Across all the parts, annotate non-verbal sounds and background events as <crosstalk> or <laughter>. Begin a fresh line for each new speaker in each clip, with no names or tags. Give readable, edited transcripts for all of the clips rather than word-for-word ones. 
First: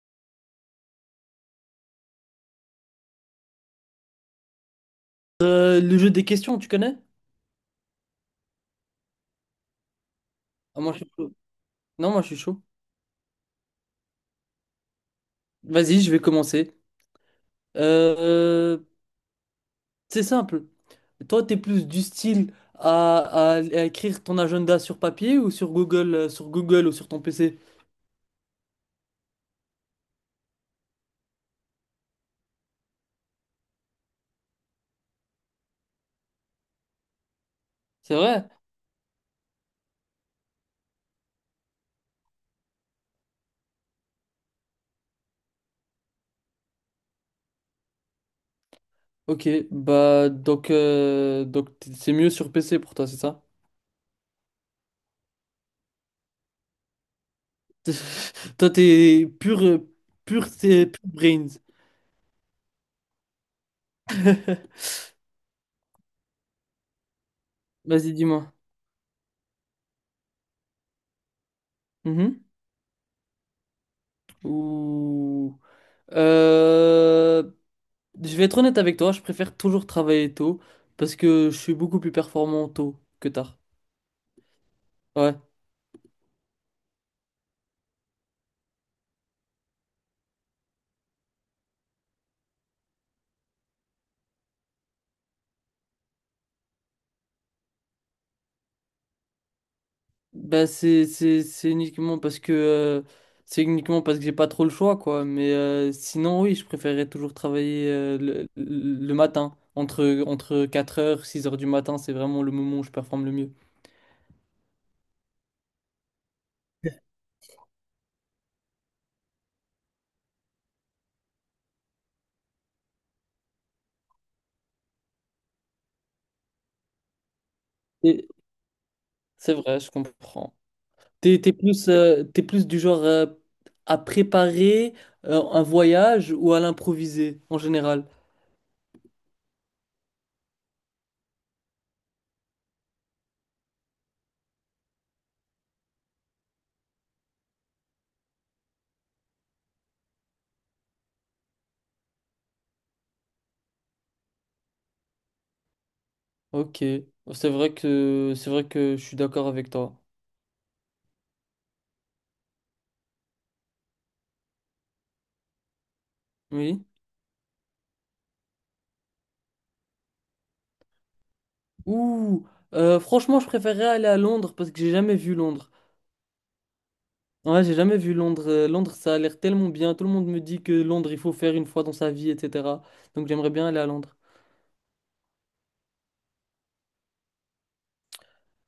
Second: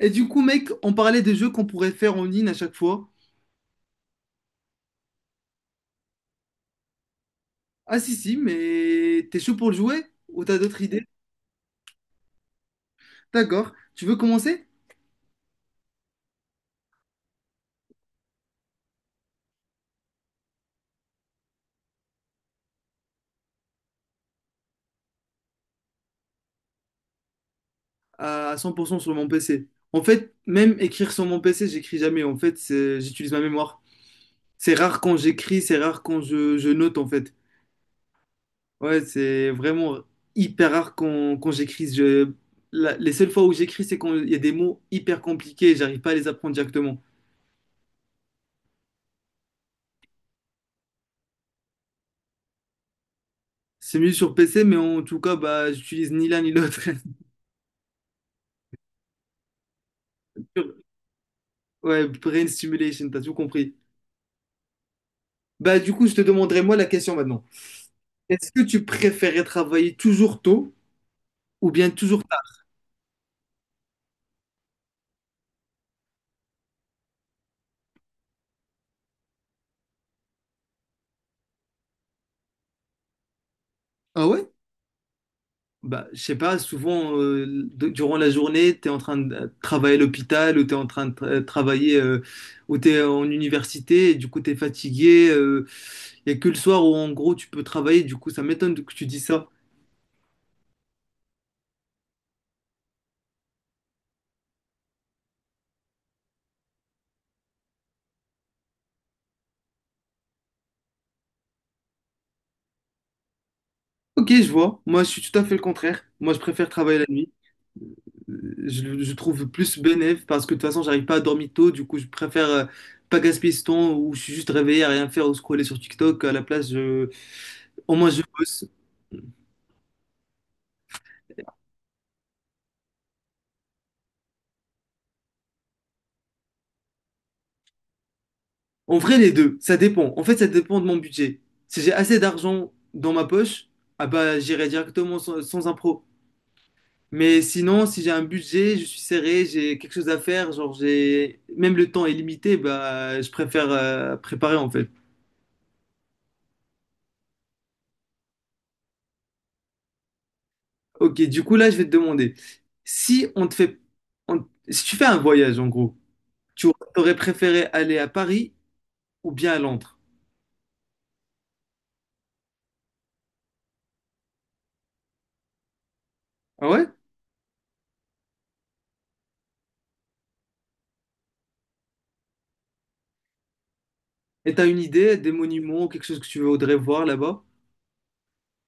Et du coup, mec, on parlait des jeux qu'on pourrait faire en ligne à chaque fois.
Le jeu des questions, tu connais?
Ah si, si, mais t'es chaud pour le jouer? Ou t'as d'autres
Ah, moi, je
idées?
suis chaud. Non, moi je suis chaud.
D'accord. Tu veux commencer?
Vas-y, je vais commencer. Euh, c'est simple. Toi, t'es plus du style à, à écrire ton agenda sur papier ou sur Google ou sur ton PC?
À 100% sur mon PC. En fait, même écrire sur mon PC, j'écris jamais. En fait, j'utilise ma mémoire. C'est rare quand j'écris, c'est rare quand je note, en fait.
C'est vrai?
Ouais, c'est vraiment hyper rare quand, quand j'écris. Les seules fois où j'écris, c'est quand il y a des mots hyper compliqués et j'arrive pas à les apprendre directement.
Ok, bah donc c'est mieux sur PC pour toi, c'est ça?
C'est mieux sur PC, mais en tout cas, bah, j'utilise ni l'un ni l'autre.
<laughs> Toi, t'es pur, pur,
<laughs>
c'est pur brains.
Ouais, brain stimulation, t'as tout compris.
<laughs>
Bah, du coup, je te demanderai moi la question maintenant.
Vas-y,
Est-ce
dis-moi.
que tu préférais travailler toujours tôt ou bien toujours
Mhm.
tard?
Ou... Euh, Je vais être honnête avec toi, je préfère toujours travailler tôt parce que je suis beaucoup plus performant tôt que tard.
Ah ouais?
Ouais.
Bah, je sais pas, souvent, durant la journée, t'es en train de travailler à l'hôpital ou t'es en train de travailler ou t'es en université et du coup, t'es fatigué. Il y a que le soir où, en gros, tu peux travailler. Du coup, ça m'étonne que tu dis ça.
Bah c'est uniquement parce que c'est uniquement parce que j'ai pas trop le choix quoi, mais sinon oui, je préférerais toujours travailler le matin entre quatre heures six heures du matin, c'est vraiment le moment où je performe le mieux.
Ok, je vois. Moi, je suis tout à fait le contraire. Moi, je préfère travailler la nuit. Je trouve plus bénéf parce que de toute façon, j'arrive pas à dormir tôt. Du coup, je préfère pas gaspiller ce temps où je suis juste réveillé à rien faire ou scroller sur TikTok. À la place, je... au moins, je
Et
bosse.
c'est vrai, je comprends. T'es plus t'es plus du genre à préparer un voyage ou à l'improviser en général?
En vrai, les deux, ça dépend. En fait, ça dépend de mon budget. Si j'ai assez d'argent dans ma poche, ah bah, j'irai directement sans, sans impro. Mais sinon, si j'ai un budget, je suis serré, j'ai quelque chose à faire, genre j'ai même le temps est limité, bah, je préfère préparer en fait.
Ok, c'est vrai que je suis d'accord avec toi.
Ok, du coup, là, je vais te demander, si on te fait, si tu fais un voyage, en gros, tu
Oui.
aurais préféré aller à Paris ou bien à Londres?
Ouh, franchement, je préférerais aller à Londres parce que j'ai jamais vu Londres.
Ah ouais?
Ouais, j'ai jamais vu Londres. Londres, ça a l'air tellement bien. Tout le monde me dit que Londres, il faut faire une fois dans sa vie, etc. Donc j'aimerais bien aller à Londres.
Et t'as une idée des monuments, quelque chose que tu voudrais voir là-bas?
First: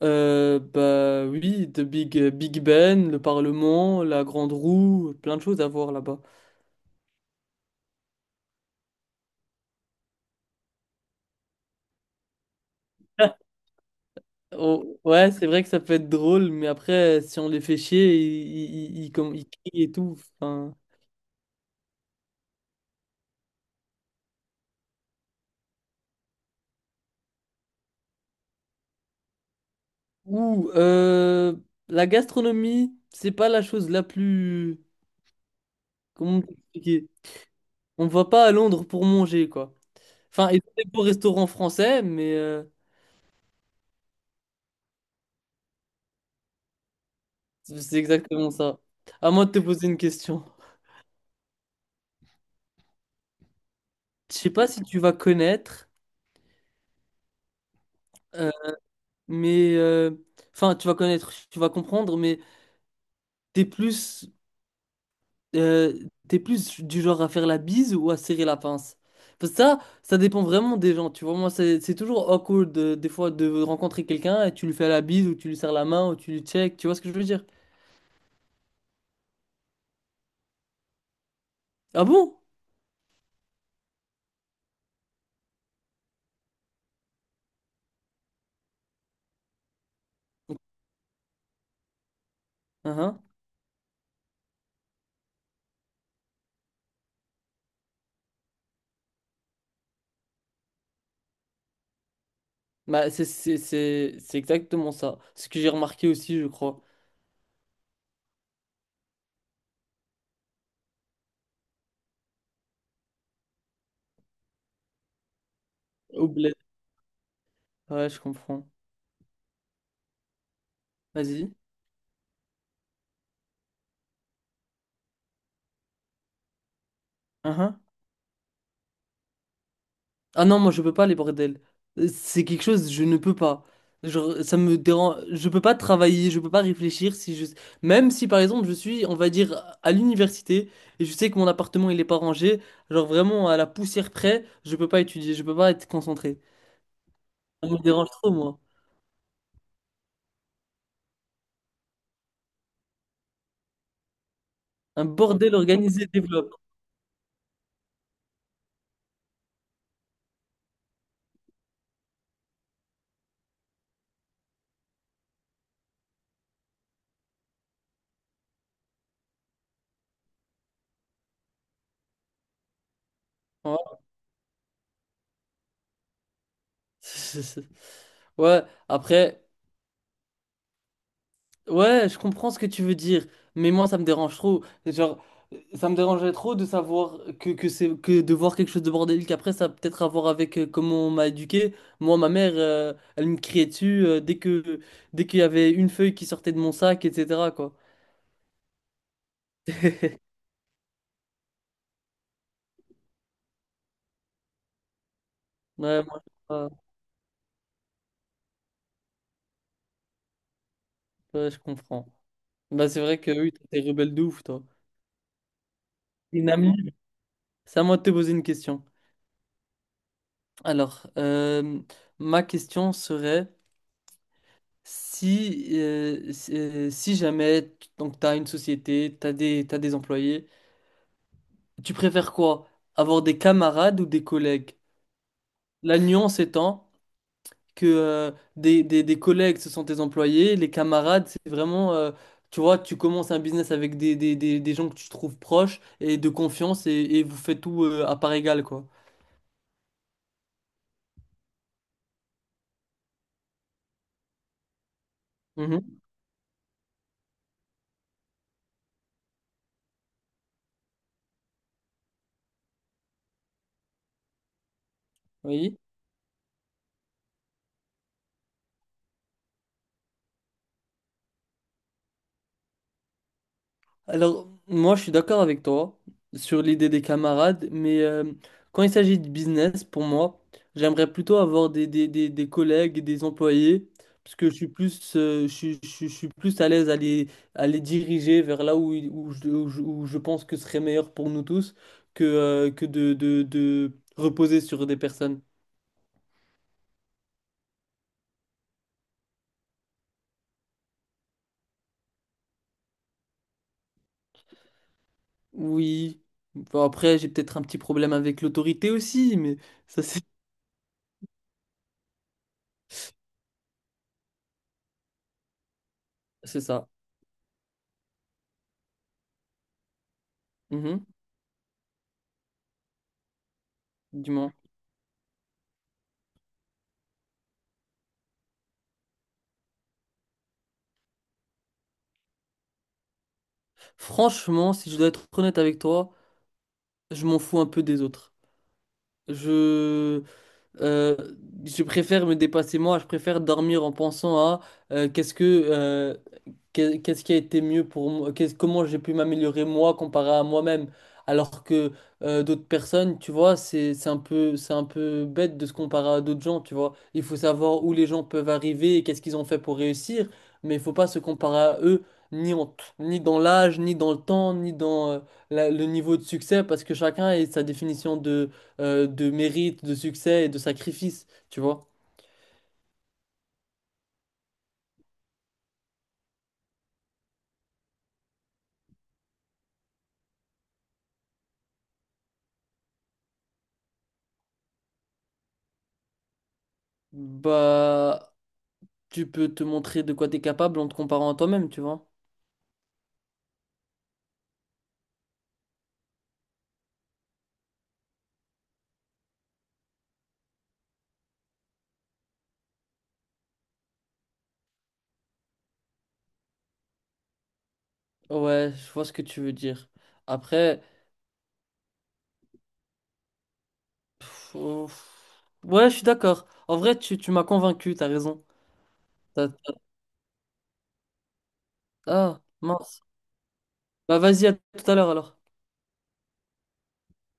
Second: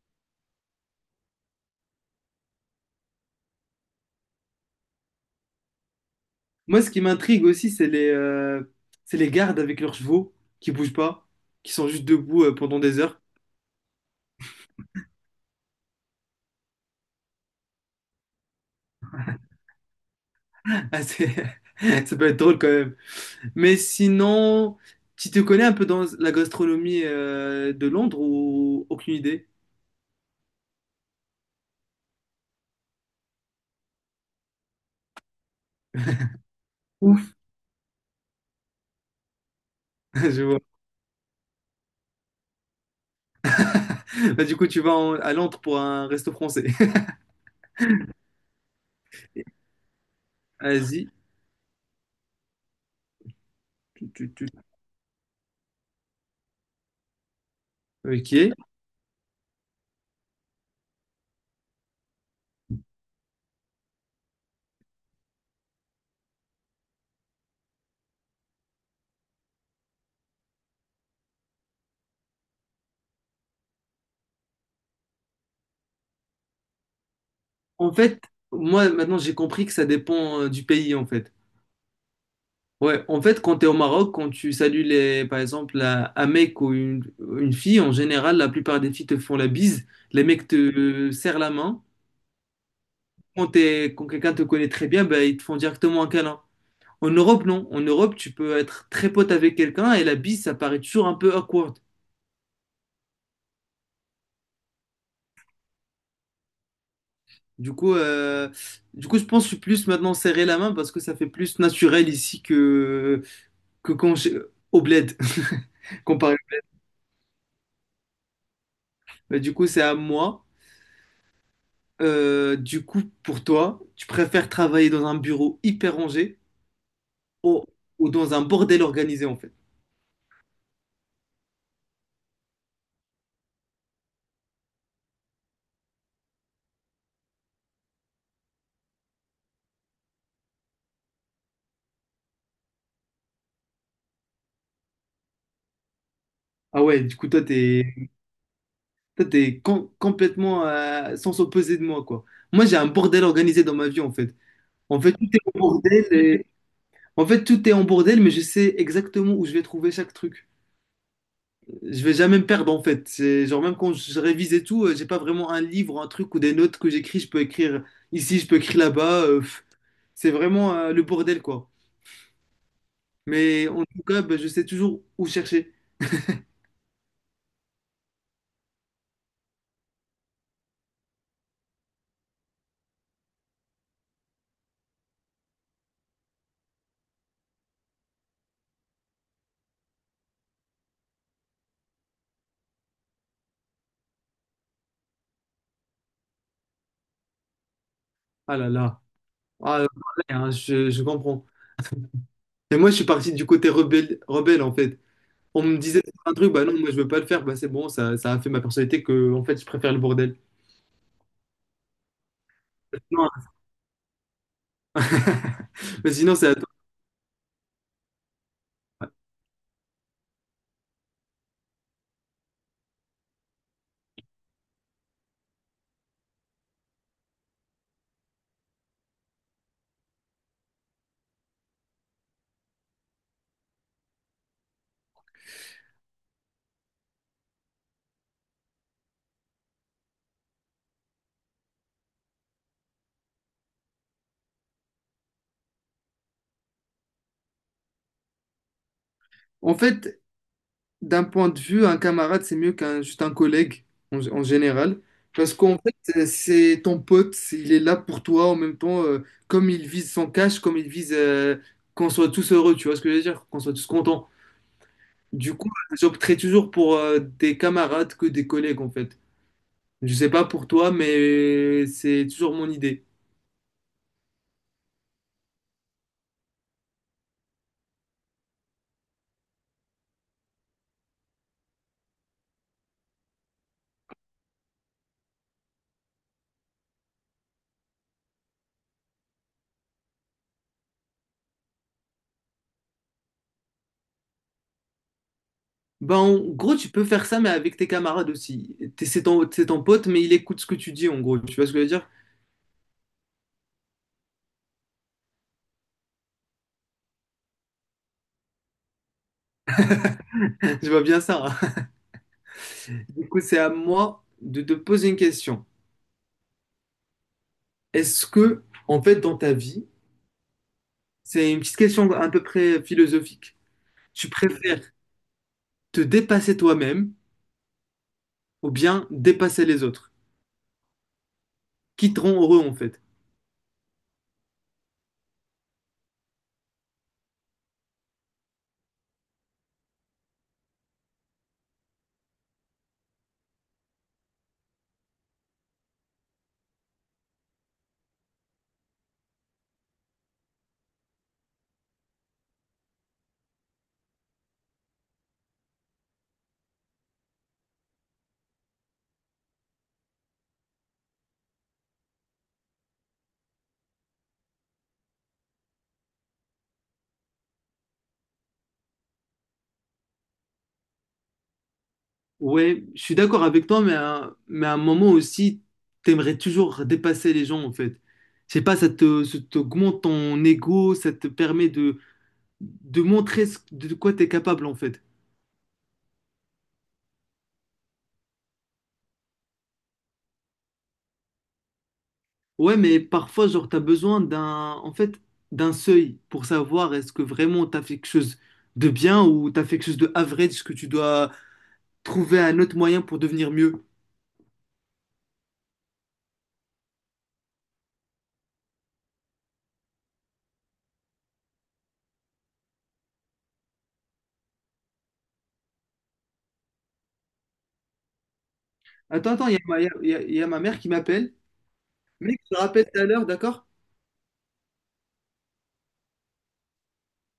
Bah oui, de Big Ben, le Parlement, la Grande Roue, plein de choses à voir là-bas.
Moi, ce qui m'intrigue aussi, c'est les gardes avec leurs chevaux qui bougent pas, qui sont juste debout pendant des heures.
<laughs> Oh, ouais, c'est vrai que ça peut être drôle, mais après, si on les fait chier, ils crient et tout. Enfin,
<laughs> Ah, <laughs> ça peut être drôle quand même. Mais sinon, tu te connais un peu dans la gastronomie de Londres ou aucune idée?
Ou la gastronomie, c'est pas la chose la plus... Comment t'expliquer?
Ouf,
On va pas à Londres pour manger, quoi.
<laughs> je
Enfin, il y
vois.
a des beaux restaurants français, mais
<laughs> Bah, du coup, tu vas à Londres pour un resto français. <laughs>
c'est exactement ça. À moi de te poser une question.
Asie. Tu, tu,
Je
tu.
sais pas si tu vas connaître, euh,
Ok.
mais... enfin, tu vas connaître, tu vas comprendre, mais t'es plus Euh, t'es plus du genre à faire la bise ou à serrer la pince? Parce que ça dépend vraiment des gens, tu vois. Moi, c'est toujours awkward des fois de rencontrer quelqu'un et tu lui fais la bise ou tu lui serres la main ou tu lui check, tu vois ce que je veux dire?
En fait, moi, maintenant, j'ai compris que ça dépend du pays, en fait.
Ah bon?
Ouais, en fait, quand tu es au Maroc, quand tu salues, les, par exemple, un mec ou une fille, en général, la plupart des filles te font la bise. Les mecs te serrent la main.
Uhum.
Quand, quand quelqu'un te connaît très bien, bah, ils te font directement un câlin. En Europe, non. En Europe, tu peux être très pote avec quelqu'un et la bise, ça paraît toujours un peu awkward.
Bah, c'est exactement ça. Ce que j'ai remarqué aussi, je crois.
Du coup, je pense que je suis plus maintenant serrer la main parce que ça fait plus naturel ici que au bled, <laughs>
Au
comparé.
bled. Ouais, je comprends.
Mais du coup, c'est à moi.
Vas-y.
Du coup, pour toi, tu préfères travailler dans un bureau hyper rangé ou, ou dans un bordel organisé en fait?
Ah non, moi je peux pas les bordels. C'est quelque chose, je ne peux pas. Genre, ça me dérange. Je peux pas travailler, je peux pas réfléchir si je. Même si par exemple je suis, on va dire, à l'université et je sais que mon appartement il est pas rangé, genre vraiment à la poussière près, je peux pas étudier, je peux pas être concentré.
Ah ouais, du coup, toi,
Ça me
t'es,
dérange trop, moi.
toi, t'es com- complètement sans s'opposer de moi, quoi. Moi, j'ai un bordel organisé dans ma vie en fait. En
Un
fait, tout est
bordel
en bordel
organisé
et-
développe.
En fait, tout est en bordel, mais je sais exactement où je vais trouver chaque truc. Je vais jamais me perdre en fait. C'est genre même quand je révise et tout, j'ai pas vraiment un livre, un truc ou des notes que j'écris. Je peux écrire ici, je peux écrire là-bas. C'est vraiment le bordel quoi. Mais en
Voilà.
tout cas, bah, je sais toujours où chercher.
<laughs> Ouais, après. Ouais, je comprends ce que tu veux dire, mais moi ça me dérange trop. Genre, ça me dérangerait trop de savoir que c'est que de voir quelque chose de bordélique après, ça a peut-être à voir avec comment on m'a éduqué. Moi, ma mère, elle me criait dessus dès qu'il y avait une feuille qui sortait de mon sac, etc. quoi.
Ah là là. Ah là
<laughs>
là, hein, je comprends. <laughs> Et moi, je suis parti du côté rebelle, rebelle en fait. On me disait
Ouais, moi,
un truc, bah
euh,
non, moi je veux pas le faire, bah c'est bon, ça a fait ma personnalité que en fait je préfère le bordel.
ouais, je comprends. Bah, c'est vrai
Non,
que oui, toi, t'es rebelle de ouf, toi.
<laughs> mais sinon, c'est
Une
à toi.
amie. C'est à moi de te poser une question. Alors, ma question serait. Si, si jamais donc t'as une société, t'as t'as des employés, tu préfères quoi? Avoir des camarades ou des collègues? La nuance étant que des collègues, ce sont tes employés, les camarades, c'est vraiment, tu vois, tu commences un business avec des gens que tu trouves proches et de confiance et vous faites tout à part égale, quoi.
En fait, d'un point de vue, un camarade, c'est mieux qu'un juste un collègue en général. Parce qu'en fait,
Mhm.
c'est ton pote, il est là pour toi en même temps, comme il vise son cash, comme il vise qu'on soit tous heureux, tu vois ce que je veux dire? Qu'on soit tous contents. Du coup,
Oui.
j'opterais toujours pour des camarades que des collègues en fait. Je sais pas pour toi, mais c'est toujours mon idée.
Alors, moi, je suis d'accord avec toi sur l'idée des camarades, mais quand il s'agit de business, pour moi, j'aimerais plutôt avoir des collègues, et des employés, parce que je suis plus, je suis plus à l'aise à les diriger vers là où, où, où où je pense que ce serait meilleur pour nous tous que de reposer sur des personnes.
Ben, en gros, tu peux faire ça, mais avec tes camarades aussi. C'est c'est ton pote, mais il écoute ce que tu dis, en gros. Tu vois ce que je veux dire?
Oui, bon, après, j'ai peut-être un petit problème avec l'autorité aussi, mais ça, c'est
<laughs> Je vois bien ça. Du coup,
<laughs>
c'est à moi de te poser une question.
c'est ça.
Est-ce que, en fait, dans ta vie,
Mhm.
c'est une petite question à peu près philosophique. Tu
Dis-moi.
préfères te dépasser toi-même ou bien dépasser les autres, qui te rend heureux, en fait.
Franchement, si je dois être honnête avec toi, je m'en fous un peu des autres. Je... Euh, je préfère me dépasser moi, je préfère dormir en pensant à euh, qu'est-ce que euh, qu'est-ce qui a été mieux pour moi, comment j'ai pu m'améliorer moi comparé à moi-même, alors que d'autres personnes, tu vois, c'est un peu bête de se comparer à d'autres gens, tu vois. Il faut savoir où les gens peuvent arriver et qu'est-ce qu'ils ont fait pour réussir, mais il faut pas se comparer à eux ni dans l'âge, ni dans le temps, ni dans le niveau de succès, parce que chacun a sa définition de mérite, de succès et de sacrifice, tu vois.
Ouais, je suis d'accord avec toi, mais à un moment aussi, t'aimerais toujours dépasser les gens, en fait. Je sais pas, ça t'augmente ton ego, ça te permet de montrer de quoi t'es capable, en fait.
Bah, tu peux te montrer de quoi t'es capable en te comparant à toi-même, tu vois.
Ouais, mais parfois, genre, t'as besoin d'un, en fait, d'un seuil pour savoir est-ce que vraiment t'as fait quelque chose de bien ou t'as fait quelque chose de average que tu dois trouver un autre moyen pour devenir mieux.
Ouais, je vois ce que tu veux dire. Après, ouais, je suis d'accord. En vrai, tu m'as convaincu, t'as raison.
Attends, attends,
T'as- t'as-
il y a ma mère qui m'appelle. Mec,
Ah,
je te rappelle tout
mince.
à l'heure, d'accord?
Bah, vas-y, à tout à l'heure alors.